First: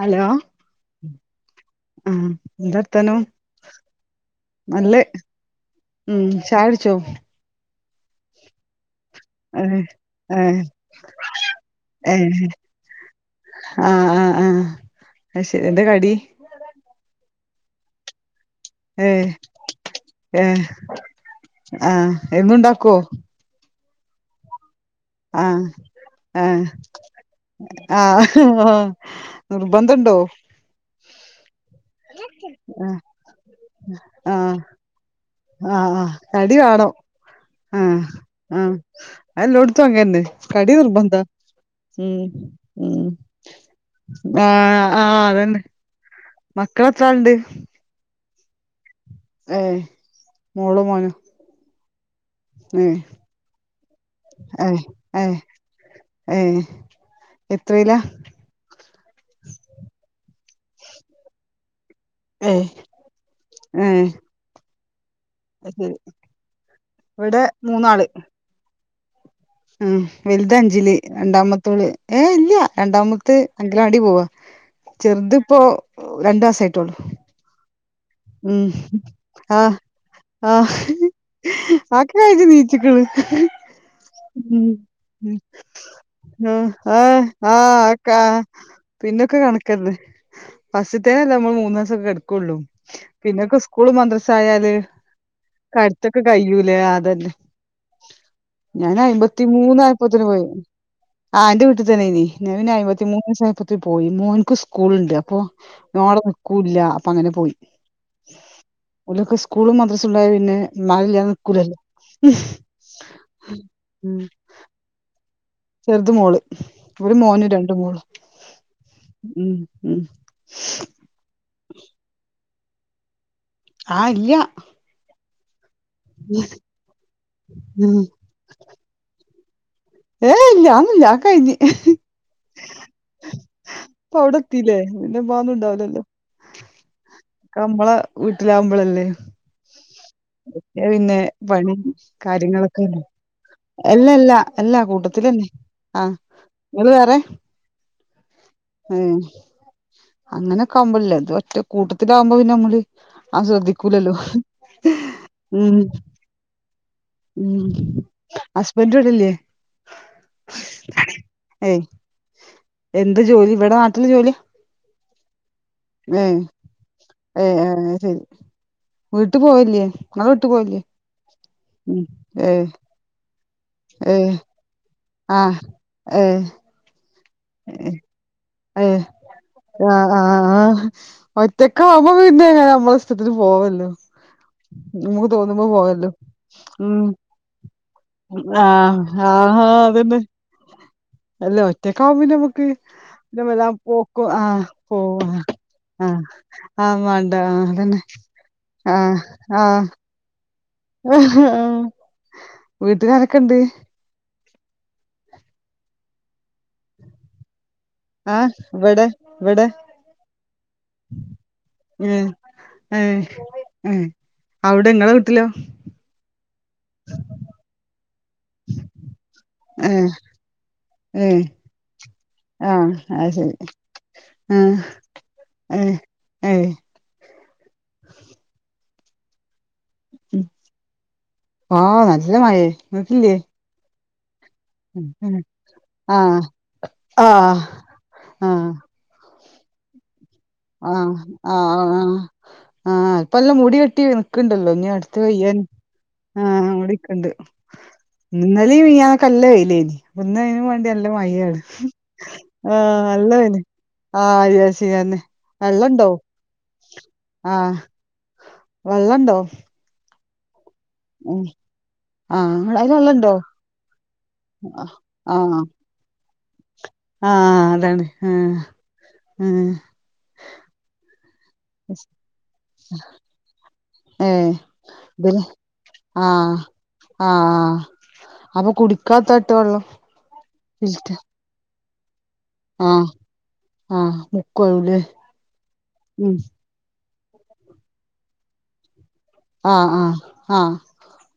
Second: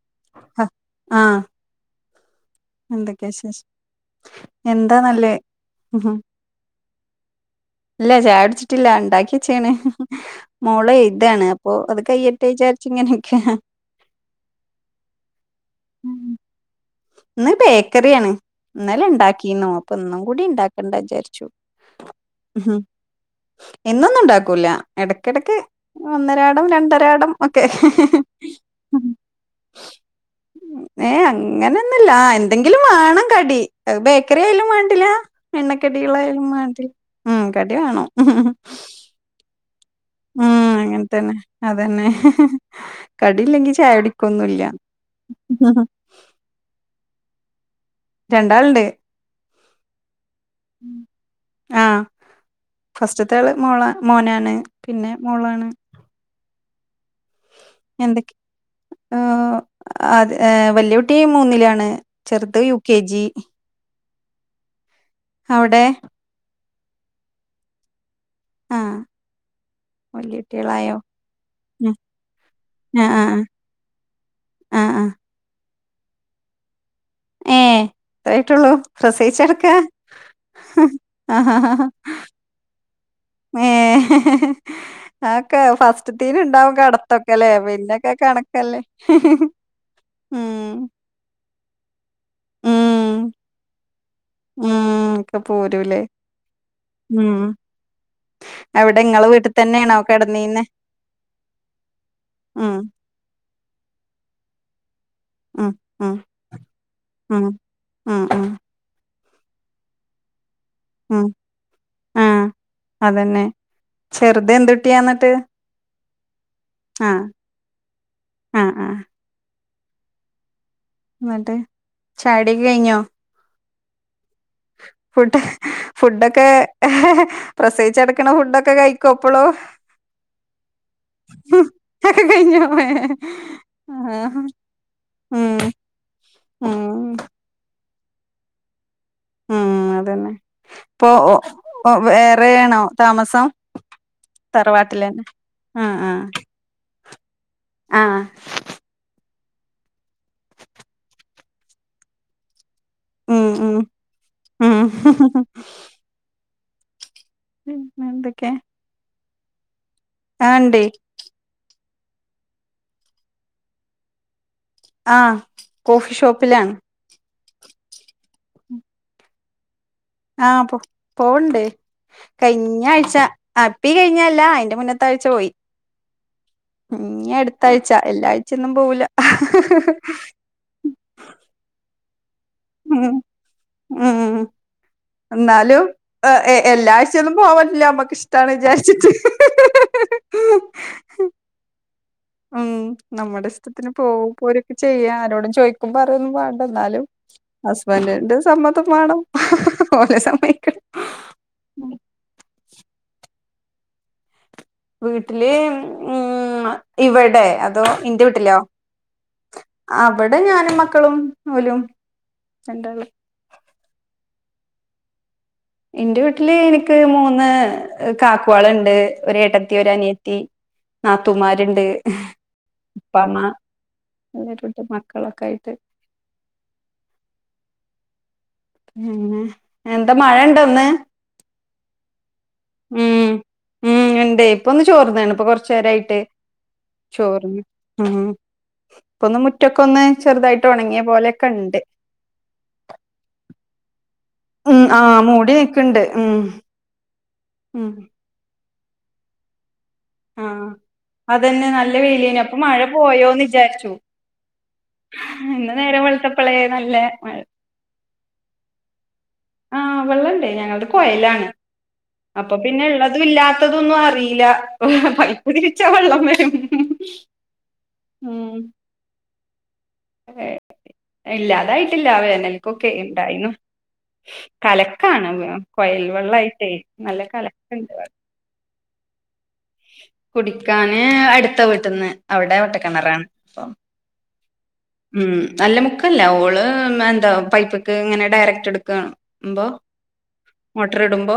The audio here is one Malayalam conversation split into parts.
ഹലോ ഹ ആഹ് ആഹ് എന്തർത്താനം എന്തൊക്കെയാ വിശേഷം എന്താ നല്ലത് നല്ലേ ഉഹും. ഉം ചായോടിച്ചോ ഇല്ല ചായടിച്ചിട്ടില്ലാ ഉണ്ടാക്കിയച്ച്യണ് ഏ ഏ മോളെയ്താണ് അപ്പൊ അത് കയ്യട്ടേ വിചാരിച്ചങ്ങനെനിക്ക ആഹ് ആഹ് ആഹ് ശരി എന്താ കടി ഉം. ഇന്ന് ബേക്കറിയാണ് ഇന്നല ഏ ഉണ്ടാക്കിന്നു അപ്പൊന്നും കൂടി ഉണ്ടാക്കണ്ട വിചാരിച്ചു ആഹ്‌ ഉഹും. എന്നുണ്ടാക്കോ എന്നൊന്നും ഉണ്ടാക്കൂല ആ എടക്കടക്ക് ആ ഒന്നരാടം രണ്ടരാടം ഒക്കെ ഹ്‌ ആ ഹ്‌ നിർബന്ധണ്ടോ ഏ അങ്ങനെന്നുല്ല എന്തെങ്കിലും ആ വേണം കടി അത്‌ ബേക്കറി ആയാലും വേണ്ടില്ല ആഹ് എണ്ണക്കടികളായാലും വേണ്ടില്ല കടിവാണം ഉം കടി ആഹ്‌ ആ വേണം അതെല്ലോടത്തും അലോത്തുംങ്ങന്നെ ഉം കടി അങ്ങനെ നിർബന്ധ തന്നെ അതന്നെ ഉം ഉം കടിയില്ലെങ്കി ചായ ആ കുടിക്കൊന്നുല്ല ആ ആഹ് അതന്നെ മക്കളെത്രാളുണ്ട് രണ്ടാള്ണ്ട് ഏ മോളോ മോനാ ഫസ്റ്റത്താള് മോള മോനാണ് ഏ പിന്നെ ഏ മോളാണ് ഏ എത്രയിലാ എന്തൊക്ക ആ അത് ഏ വല്യകുട്ടി മൂന്നിലാണ് ഏ ചെറുത് യു കെ ജി ഏഹ് അത് അവിടേ ശരി ഇവിടെ മൂന്നാള് ആഹ് ഉം വല്യ വലുതഅഞ്ചില് കുട്ടികളായോ രണ്ടാമത്തോള് ഉം ഏ ഇല്യ ആഹ് രണ്ടാമത്ത് ആഹ് അങ്കലവാടി പോവാ ആഹ് ആഹ് ചെറുത്പ്പോ രണ്ടു മാസായിട്ടൊള്ളു ഇത്രായിട്ടൊള്ളൂ പ്രസവിച്ചെടക്ക ആഹ് ആക്കെ കഴിഞ് നീച്ച്ക്ക്‌ണ് ഏഹ് അതൊക്കെ ഫസ്റ്റ്ത്തീന് ആ ഇണ്ടാവും ആഹ് കടത്തൊക്കെല്ലേ ആ്ക്ക പിന്നൊക്കെ കണക്കല്ലേ പിന്നൊക്കെ കണക്കന്നെ ഉം ഫസ്റ്റ്തയ്നല്ലേ മ്മൾ മൂന്നാസൊക്കെ കെട്ക്കാ ഉം പിന്നൊക്കെ സ്കൂളും മദ്രസായാല് ഉം ഒക്കെ പോരൂലേ കെടത്തൊക്കെ കയ്യൂലെ അതന്നെ ഉം അവിടെ ഇങ്ങളെ വീട്ടി തന്നെയാണോ ഞാനഅയമ്പത്തിമൂന്നായപത്തിന് പോയി കെടന്നീന്നെ ആഹ് ന്റെ വീട്ടിതന്നെയിന് ഞാപിന്നെ ഉം അയമ്പതിമൂന്ന് ദിവസായ്പ്പത്തി പോയി മോന്ക്ക് സ്കൂള്ണ്ട് അപ്പൊ ഉം ഓനവടെ നിക്കൂല്ല അപ്പൊ അങ്ങനെ പോയി ആ ആ ഓലൊക്കെ സ്കൂളും മദ്രസുണ്ടായ പിന്നേ ഉം ഇമ്മാരില്ലാതെ നിക്കൂലല്ലോ ആഹ് അതന്നെ ഹമ് ചെറുത് എന്തുട്ടിയാ എന്നിട്ട് ചെറുത് മോള് ഒരു ആഹ് മോനും രണ്ട്‌ മോളും ആഹ് ഉം ന്നിട്ട് ചായോടിക്കോ കഴിഞ്ഞോ ആ ഇല്ല്യാ ഫുഡ് ഹ്‌ ഫുഡൊക്കെ ഹെ ഹേ ഉം പ്രസവിച്ചെടുക്കണ ഫുഡൊക്കെ കഴിക്കോ പ്പളും ഏഹ് ഇല്ല്യ അഒന്നും ഇല്ല്യ ആക്കെയ്ഞ് ഒക്കെ കഴിഞ്ഞോ ആഹ് ഇപ്പവടെത്തില്ലേ ഇഞ്പ്പോഅഒന്നുണ്ടാവൂല്ലലോ ആഹ് ക മ്മളെ വീട്ടിലാവുമ്പളല്ലേ ഉം അതന്നെ എത്യാ ഇപ്പൊ പിന്നെ ഓ പണി ഓ വേറെയാണോ കാര്യങ്ങളൊക്കെ താമസം എല്ലല്ലാ എല്ലാ തറവാട്ടിലെന്നെ കൂട്ടത്തിലന്നെ ആഹ് ഇങ്ങള് വേറേ ആഹ് ഉം അങ്ങനൊക്കെ ആവുമ്പോഴല്ലേ ത് ഒറ്റ കൂട്ടത്തിലാകുമ്പോ പിന്നെ നമ്മള് ആ ഉം ഉം ശ്രദ്ധിക്കൂലല്ലോ ഉം ഉം ഉം പിന്നെ ഹസ്ബൻഡ് ഇവിടില്ലേ ആണ്ടേ ഏ എന്ത് ജോലി ഇവിടെ നാട്ടില് ജോലിയാ ആ കോഫി ഷോപ്പിലാണ് ഏയ് ഏ ശരി വീട്ട് പോയില്ലേ ആഹ പോ പോവുണ്ട് ഏഹ് കഴിഞ്ഞ ആഴ്ച ഈ ഏഹ് കഴിഞ്ഞല്ല അയിന്റെ മുന്നത്തെ ആഹ് ഏഹ് ഇഞ്ഞ് അടുത്താഴ്ച എല്ലാഴ്ചൊന്നും ഏഹ് പോവൂല ആഹ് ആഹ് ഒറ്റക്കാവുമ്പോ പിന്നെ നമ്മളെ ഉം ഇഷ്ടത്തിന് പോവല്ലോ ഉം നമുക്ക് തോന്നുമ്പോ എന്നാലും പോവാല്ലോ എ എല്ലാ ഉം ആഴ്ചയൊന്നും പോവാൻ പറ്റില്ല നമ്മക്ക് ഇഷ്ടാണ് ആഹ് വിചാരിച്ചിട്ട് ആ അതന്നെ അല്ല ഒറ്റ ഉം നമ്മുടെ ഇഷ്ടത്തിന് പോക്കും പോവും ആ പോരും ഒക്കെ ചെയ്യാ പോവാ ആരോടും ചോദിക്കും ആ പറയൊന്നും വേണ്ട ആ ന്നാലും ലും മാണ്ട ആ അതന്നെ ഹസ്ബൻഡന്റെ സമ്മതം ആ വേണം ഓല് സമ്മയിക്കണം ആ വീട്ടുകാരൊക്കെ ഇണ്ട് വീട്ടില് ഉം ഇവിടെ അതോ ഇന്റെ ആ വീട്ടിലോ ഇവിടെ ഇവിടെ അവിടെ ഞാനും മക്കളും ഓലും രണ്ടാളും ഏഹ് ഏ അവിടെ നിങ്ങളെ വീട്ടിലോ ഇന്റെ വീട്ടില് എനിക്ക് മൂന്ന് കാക്കുവാളുണ്ട് ഒരു ഏട്ടത്തി ഒരു ഏ അനിയത്തി നാത്തൂന്മാരുണ്ട് ആഹ് അയ് ശരി [unintelligible] മക്കളൊക്കെ ആയിട്ട് ഏഹ് പിന്നെ എന്താ മഴ ഉം. ഇണ്ടോ ഇന്ന് ആ നല്ല മഴേ ഉം ഇങ്ങക്കില്ലേ ഉം ഇണ്ട് ഇപ്പൊന്ന് ചോർന്ന്ണ് ഇപ്പ കൊർ ച്ചേ ആ രായിട്ട് ആ ആ ചോർന്ന് ഉം ആ ഇപ്പന്ന് മു റ്റ ക്കൊന്ന് ആഹ് ആഹ് ആഹ് ആഹ് ഇപ്പൊന്ന് എല്ലാം മൂടി കെട്ടീണ് ക്ക്ണ്ടല്ലോ ഉം ഇഞ്ഞ് അടുത്ത് ആഹ് മൂടി പെയ്യാൻ നിക്ക്ണ്ട് ഉം ആഹ് ഇവിടെ ക്ക്ണ്ട് ഉം ഇന്നലിം മിനിഞ്ഞാന്നൊക്കെ നല്ല വെയിലേനി ഇന്ന്‌ അയിനും ആഹ് മാണ്ടി നല്ല മയാണ് അതന്നെ നല്ല വെയിലേനി അപ്പൊ മഴ ആഹ് പോയോന്ന് നല്ലേന് വിചാരിച്ചു [unintelligible] ഇന്ന് വെള്ളം നേരം ഉണ്ടോ വെളുത്തപ്പളേ നല്ല മഴ ആഹ് വള്ളം ഇണ്ടോ ആ വെള്ളം ഇണ്ടേ ഞങ്ങളുടെ കൊയലാണ് അപ്പൊ ആഹ് പിന്നെ അയ്ല് ബള്ളതും വെള്ളണ്ടോ ഇല്ലാത്തതൊന്നും അറിയില്ല ആഹ് പൈപ്പ് തിരിച്ചാ വെള്ളം വരും ആഹ് അതാണ് ആഹ് ഹേ ഹേ ഇല്ലാ അതായിട്ടില്ല വേനൽക്കൊക്കെ ഇണ്ടായീന്നു ഏഹ് കലക്കാണ് ഇബല് കൊയൽ ആഹ് വെള്ളായിട്ടേ നല്ല ആഹ് കലക്ക്ണ്ട് വെളളം അപ്പൊ കുടിക്കാത്താട്ട് വെള്ളം കുടിക്കാന് ഫിൽറ്റർ അടുത്ത വീട്ടിന്ന് അവിടെ ആഹ് വട്ടക്കിണറാണ് അപ്പ ആഹ് മുക്കുവാവുലേ ഉം അല്ല മുക്കല്ല ഉം ഓള് ന് ട്ടെ പൈപ്പ്ക്ക് ഇങ്ങനെ ഡയറക്ട് എടുക്കാണ് ആഹ് ആഹ് ആഹ് ഇടുമ്പോ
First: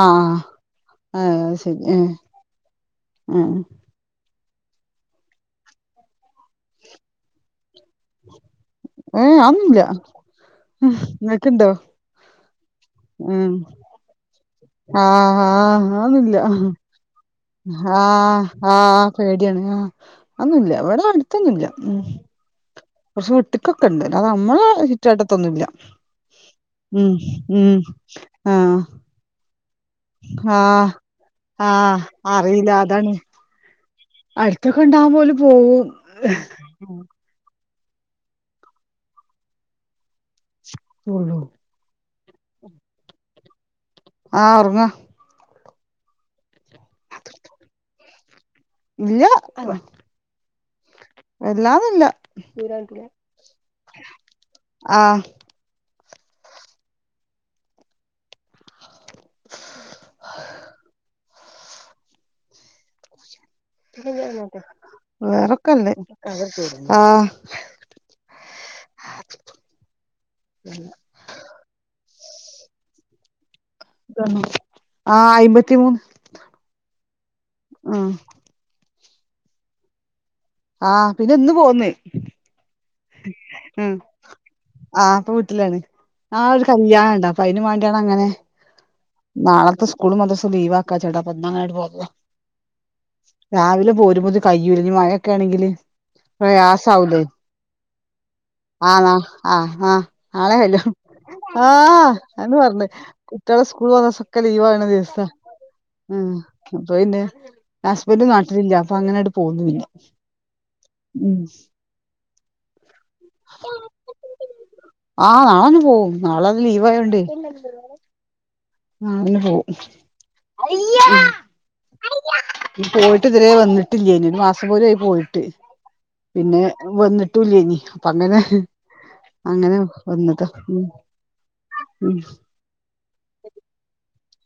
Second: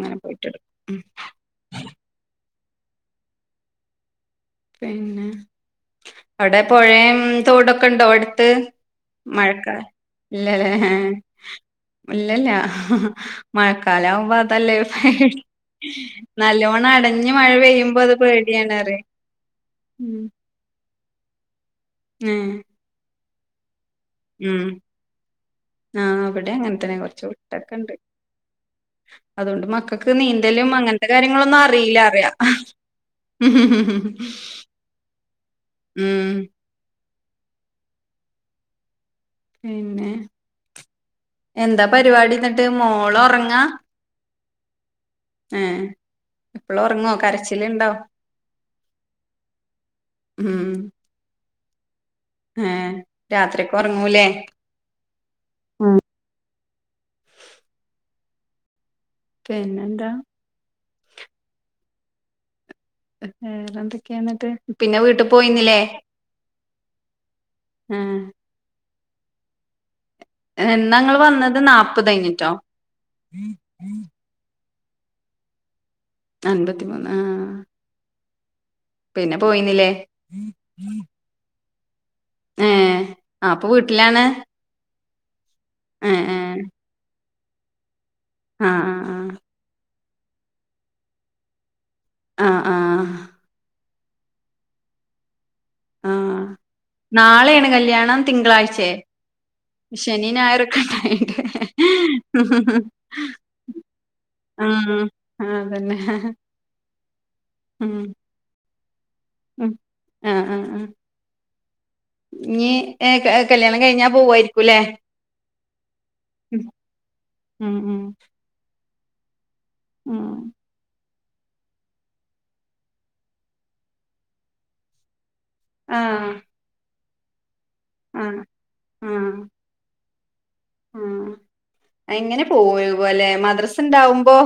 ആഹ് ആഹ് പോയിട്ടെടുക്കും ഉം ആയ് ശരി ഏഹ് പിന്നെ അവിടെ പുഴേം തോടൊക്കെ ഉണ്ടോ എടുത്ത് ഏഹ് മഴക്കെ അതൊന്നുല്ല ഇല്ലല്ലേ ഇങ്ങക്ക്ണ്ടോ ഇല്ലല്ല ഉം മഴക്കാലാവുമ്പോ ല്ലേ ആഹ് ആഹ് അതൊന്നുല്ല നല്ലോണം അടഞ്ഞ് മഴ പെയ്യുമ്പോ അത് പേടിയാണ് പറിം ടിയാണ് ഹാ അന്നും ഇല്ല ഇവെടെ അടുത്തൊന്നുല്ല ഉം കൊറച്ച് വിട്ട്ക്കോ ക്കണ്ട്. പിന്നെ നമ്മളെ ചുറ്റുവട്ടത്തൊന്നും ഇല്ല്യ. ആഹ് ഇവിടെ അങ്ങനെ തന്നെ ഉം ഉം ആഹ് അതോണ്ട് മ ക്കക്ക് നീന്തലും ആഹ് അങ്ങനത്തെ കാര്യങ്ങളൊന്നും ആഹ് അറീലാറ്യാ. അട്ത്തൊക്കെ ഇണ്ടാവുമ്പൊ ഓല് പോവും. ഉം പിന്നെ പോവും എന്താ പരിപാടിന്നിട്ട് മോള് ഒറങ്ങാ? ആഹ് ഒറങ്ങാ. ഏഹ് എപ്പളും ഒറങ്ങോ കരച്ചില്ണ്ടോ. ഇല്ല ഉം വല്ലാതില്ല. ഏഹ് രാത്രിക്ക് ഒറങ്ങൂലേ ആഹ് പിന്നെന്താ വേറെന്തെക്കെ ഇന്നിട്ട് പിന്നെ വീട്ട് പോയീന്നിലേ വേറൊക്കെണ്ട് ആഹ് ആഹ് എന്നാങ്ങള് വന്നത് നാപ്പതയ്ഞ്ഞ്ട്ടോ ആഹ് അയ്മ്പത്തി മൂന്ന് അൻപത്തി മൂന്ന് ആഹ് ആ പിന്നെ പോയീന്നിലേ? ആഹ് പിന്നെന്ന് പോന്ന്. ഏഹ് ആ പ്പൊ ഉം വീട്ടിലാണ്. ആഹ് ഇപ്പ വീട്ടിലാണ് ഏ ഏ നാളെ ഒരു കല്യാണം ഉണ്ട് അപ്പൊ അയിനം വാണ്ടിയാണ്ടങ്ങനെങ്ങനെ ആ നാളെ സ്കൂളും മദർസും ലീവാക്കാച്ച്ട്ടാ അപ്പൊ ഇന്നങ്ങനെണ്ട് പോന്നതാ. ആഹ് ആഹ് ഒരു പൊതി കയ്യൂലഞ്ഞി മഴെക്കെ ആണെങ്കില് ആ പ്രയാസാവൂലേ നാളെയാണ് കല്യാണം തിങ്കളാഴ്ചേ ആഹ് നാ ആഹ് ആഹ് ശനി നാളെ ഞായറൊക്കെ കല്യാ ഉണ്ടായിട്ട് [inaudible] ആഹ് അഹ് നെ പർഞ്ഞ് കുട്ട്യാളെ സ്കൂള് [unintelligible] സൊക്കെ ലീവാണെ ഉം ദിവസാ ആ അതന്നെ ഉം അപ്പൊ പിന്നെ ഉം ഹസ്ബന്റ് നാട്ടിലില്ല അപ്പൊ അങ്ങനെങ്ങട്ട് പോന്നു ഉം പിന്നെ ഉം ഇഞ് ഏ ക കല്യാണം കഴിഞ്ഞാ പോവായി ആഹ് നാളന്നെ പോവും നാളെ ഒന്ന് ലീവ് ആയോണ്ടേ ഉം നാളെന്നെ പോവും. ആഹ് പോയിട്ട് ഇതരെ വന്നിട്ടില്ലെനു ഒരു മാസം പോലും ആയി പോയിട്ട് ആഹ് പിന്നെ വന്നിട്ടുല്ലേനി അപ്പ അങ്ങനെ ആഹ് ആഹ് അങ്ങനെ വന്നതാ ഉം ആഹ് ഉം എങ്ങനെ പോകും ലെ മദ്രസ ഉണ്ടാവുമ്പോ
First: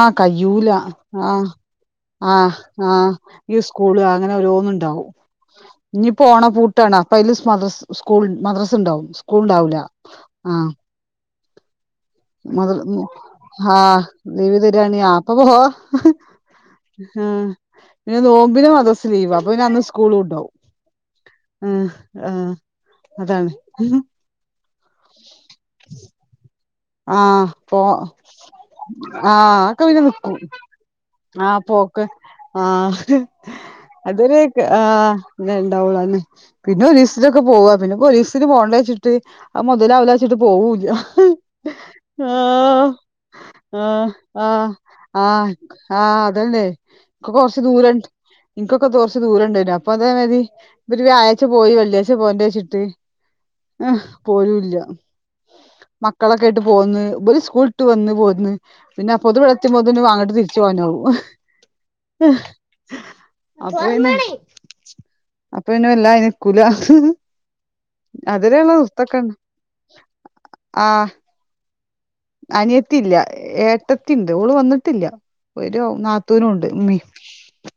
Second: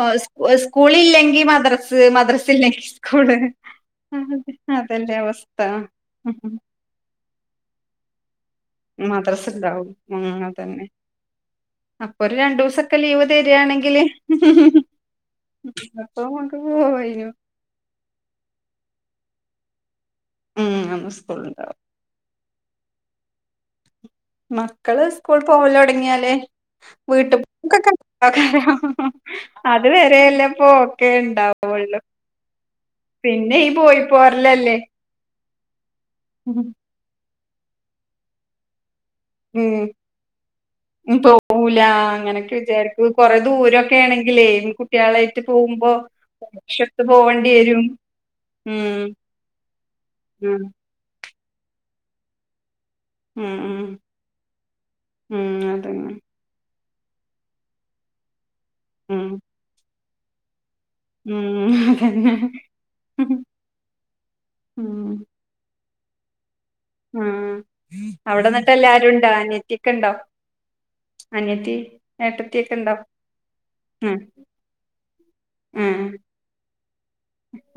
ഓ സ് കയ്യൂല സ്കൂള് ഇല്ലെങ്കി ആഹ് മദ്രസ് മദ്രസ് ഇല്ലെങ്കി സ്കൂള് ങ്ങനെ അതെ, ഓരോന്ന്ണ്ടാവും അതല്ലേ അവസ്ഥ ഇഞ് പ്പോ ഉം ഉം. ഓണപ്പൂട്ടാണ് അപ്പ അതില് മദ്രസ് സ്കൂള് മദ്രസ ഇണ്ടാവും സ്കൂള് മദ്രസ് ഇണ്ടാവൂല ഇണ്ടാവും ഉം ആഹ് അതന്നെ അപ്പൊ ഒരു മദ്റ രണ്ടൂസൊക്കെ മു ലീവ് ഹാ തരാണെങ്കില് ലീവ് തര്ആണെങ്കി അപ്പൊ പോവാ അപ്പൊ നമുക്ക് പോവേനു ആഹ് പിന്നെ നോമ്പിന് മദ്രസ ലീവാ അപ്പൊ പിന്നെ അന്ന് സ്കൂളുണ്ടാവും. ഉം അന്ന് ഹ് സ്കൂള്ണ്ടാവും ഹ് അതാണ് മക്കള് സ്കൂൾ പോവലു തുടങ്ങിയാല് ആഹ് പോ വീട്ടുമക്കക്കെ ആഹ് അതൊക്കെ അത് പിന്നെ നിക്കും വരയെല്ല പോക്കെ ആ ഇണ്ടാവൂ. പോക്ക് ആ പോയി അതൊരു ക് പോരലല്ലേ ആ ങ്ങെണ്ടാവുള്ളൂ അതാണ്. പിന്നെ ഒരു ദിസത്തിനൊക്കെ പോവാം പിന്നെ ഒരു ദീസത്തിന് പോണ്ടേന്നു വച്ചിട്ട് ഉം മുതലാവില്ലാന്ന് വച്ചിട്ട് പോവൂല്ല. ലാ അങ്ങനെയൊക്കെ ആഹ് വിചാരിക്കും കൊറെ ദൂരൊക്കെ ആഹ് ആണെങ്കിലേ ആഹ് കുട്ടികളായിട്ട് ആഹ് പോകുമ്പോ ആഹ് [unintelligible] പോകേണ്ടി വരും ഇനിക്കൊക്കെ ഉം കുറച്ച് ദൂരം ഉണ്ടേനു. അപ്പൊ അതേ മതി ഉം ഇതൊരു വ്യാഴായ്ച പോയി വെള്ളിയാഴ്ച പോന്റെ വെച്ചിട്ട് ഉം ഉം ആ പോരുംല്ല ഉം അതന്നെ ട്ട് പോ സ്കൂട്ട് വന്ന് പോന്ന് പിന്നെ ഉം പൊതുവിളത്തി ഉം അതെന്നെ ഉം പിന്നല്ല ഇ കുലാ ഉം അവിടെ എന്നിട്ട് അതിലെയുള്ള എല്ലാരും ഉണ്ടോ നത്തക്കെണ് അനിയത്തിയൊക്കെ ഉണ്ടോ ആ അനിയത്തി ഏട്ടത്തിയൊക്കെ ഉണ്ടോ അനിയത്തിയില്ല ഉം ഏട്ടത്തിണ്ട് ഓള് വന്നിട്ടില്ല ഒരു ഉം നാത്തൂനും ഉണ്ട് ഉമ്മീ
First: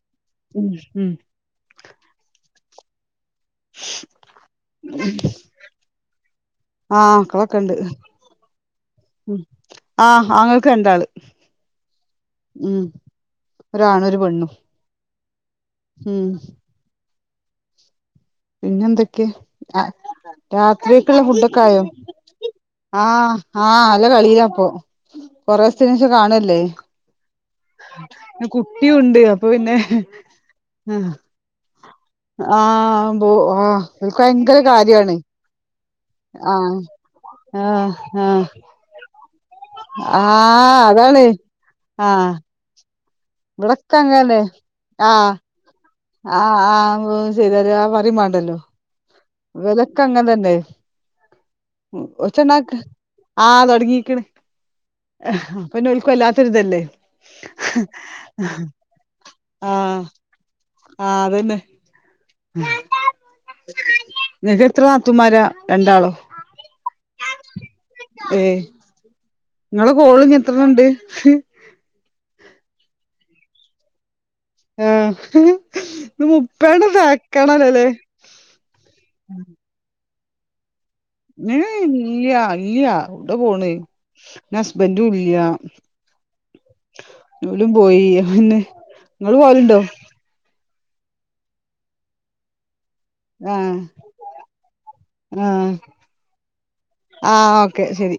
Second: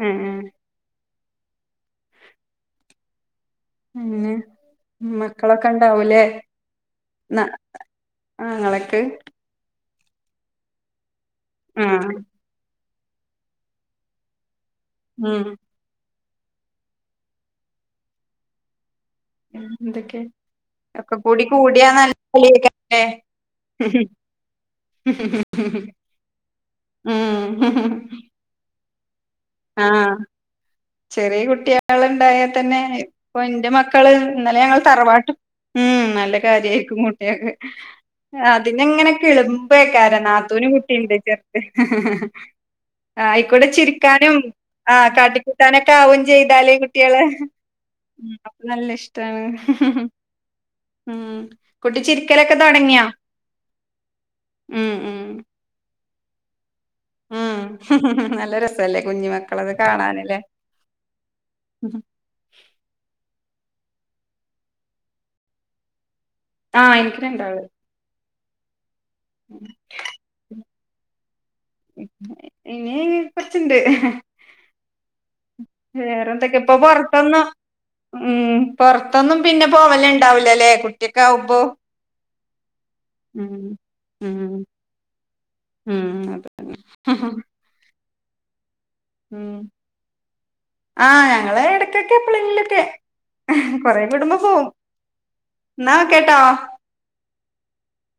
ഉം ഉം ഉ പിന്നെ മക്കളൊക്കെ ഉണ്ടാവൂലേ ആഹ ന കളക്കണ്ട് ആങ്ങളക്ക് ഉ ആഹ് ആങ്ങൾക്ക് രാണ്ടാള് ആഹ ഒരാണ് ഒരു പെണ്ണു ആഹ ഉം പിന്നെ എന്തൊക്കെയ ഉ എന്തൊക്കെ ഒക്കെ രാത്രിയൊക്കുള്ള കൂടി ഫുഡൊക്കെ ആയോ കൂടിയാ നല്ല കളിയേക്കാരല്ലേ ആഹ ആഹ അല്ല കളിയാപ്പോ കൊറേദിവസത്തിന് ശേഷം കാണല്ലേ ഉം കുട്ടിയുണ്ട് പിന്നെ ആഹ് ചെറിയ കുട്ടിയാളുണ്ടായാ ആ തന്നെ ആ ഓ ഇപ്പൊ ഇന്റെ ആഹ മക്കള് എനക്ക് ഭയങ്കര ഇന്നലെ ഞങ്ങൾ കാര്യാണ് തറവാട്ട് ഉം നല്ല ആ കാര്യായിരിക്കും കുട്ടിയൊക്കെ ആ ആ അതിന എങ്ങനെ കേളു ഇപ്പൊക്കാര നാത്തൂനും ആഹ് കുട്ടിയണ്ട് അതാണ് ചെറുത് ആഹ് ആ ആയിക്കൂടെ ഇവിടൊക്കെ ചിരിക്കാനും ആ കാട്ടികുട്ടാനൊക്കെ ആഹ ആ ശത ആ പററി ഉം വേണ്ടല്ലോ അപ്പൊ നല്ല ഇഷ്ടാണ് വിലക്ക അങ്ങനെ തന്നെ ഉം കുട്ടി [unintelligible] ചിരിക്കലൊക്കെ ഒച്ചയുണ്ടാക്ക തൊടങ്ങിയോ ആ തുടങ്ങിയിരിക്കണേ ഉം ഉം ആ അപ്പൊന്ന ഉൽക്കല്ലാത്തൊരിതല്ലേ ഉം നല്ല രസല്ലേ കുഞ്ഞു മക്കളത് കാണാനല്ലേ ആഹ അതന്നെ നിനക്ക് എത്ര നാത്തൂന്മാര രണ്ടാളോ ആ് എനിക്ക് രണ്ടാള് ഏയ് നിങ്ങളെ കോള ഇങ്ങ എത്രണ ഇണ്ട് ഇനി കൊറച്ചണ്ട് ആഹ് ഇത് വേറെന്തൊക്കെ ഇപ്പൊ മുപ്പതെണ്ണം പൊറത്തന്ന് താക്കണല്ലോല്ലേ ഉം പൊറത്തൊന്നും പിന്നെ പോവല് ഉണ്ടാവില്ലല്ലേ കുട്ടി യം ഇല്ലയ ഇല്ലയ അവിടെ ഉം പോണ് ഉം ഹുസ്ബൻഡും ഇല്ല്യ ഉം അതെ ലും പോയി പിന്നെ നിങ്ങള് ഉം പോലുണ്ടോ ആഹ് ഞങ്ങള് ഇടക്കൊക്കെ എപ്പോഴോങ്കിലുമൊക്കെ ആഹ് കൊറെ കുടുംബ പോവും ആഹ് എന്നാ കേട്ടോ ആ ഓക്കെ ശരി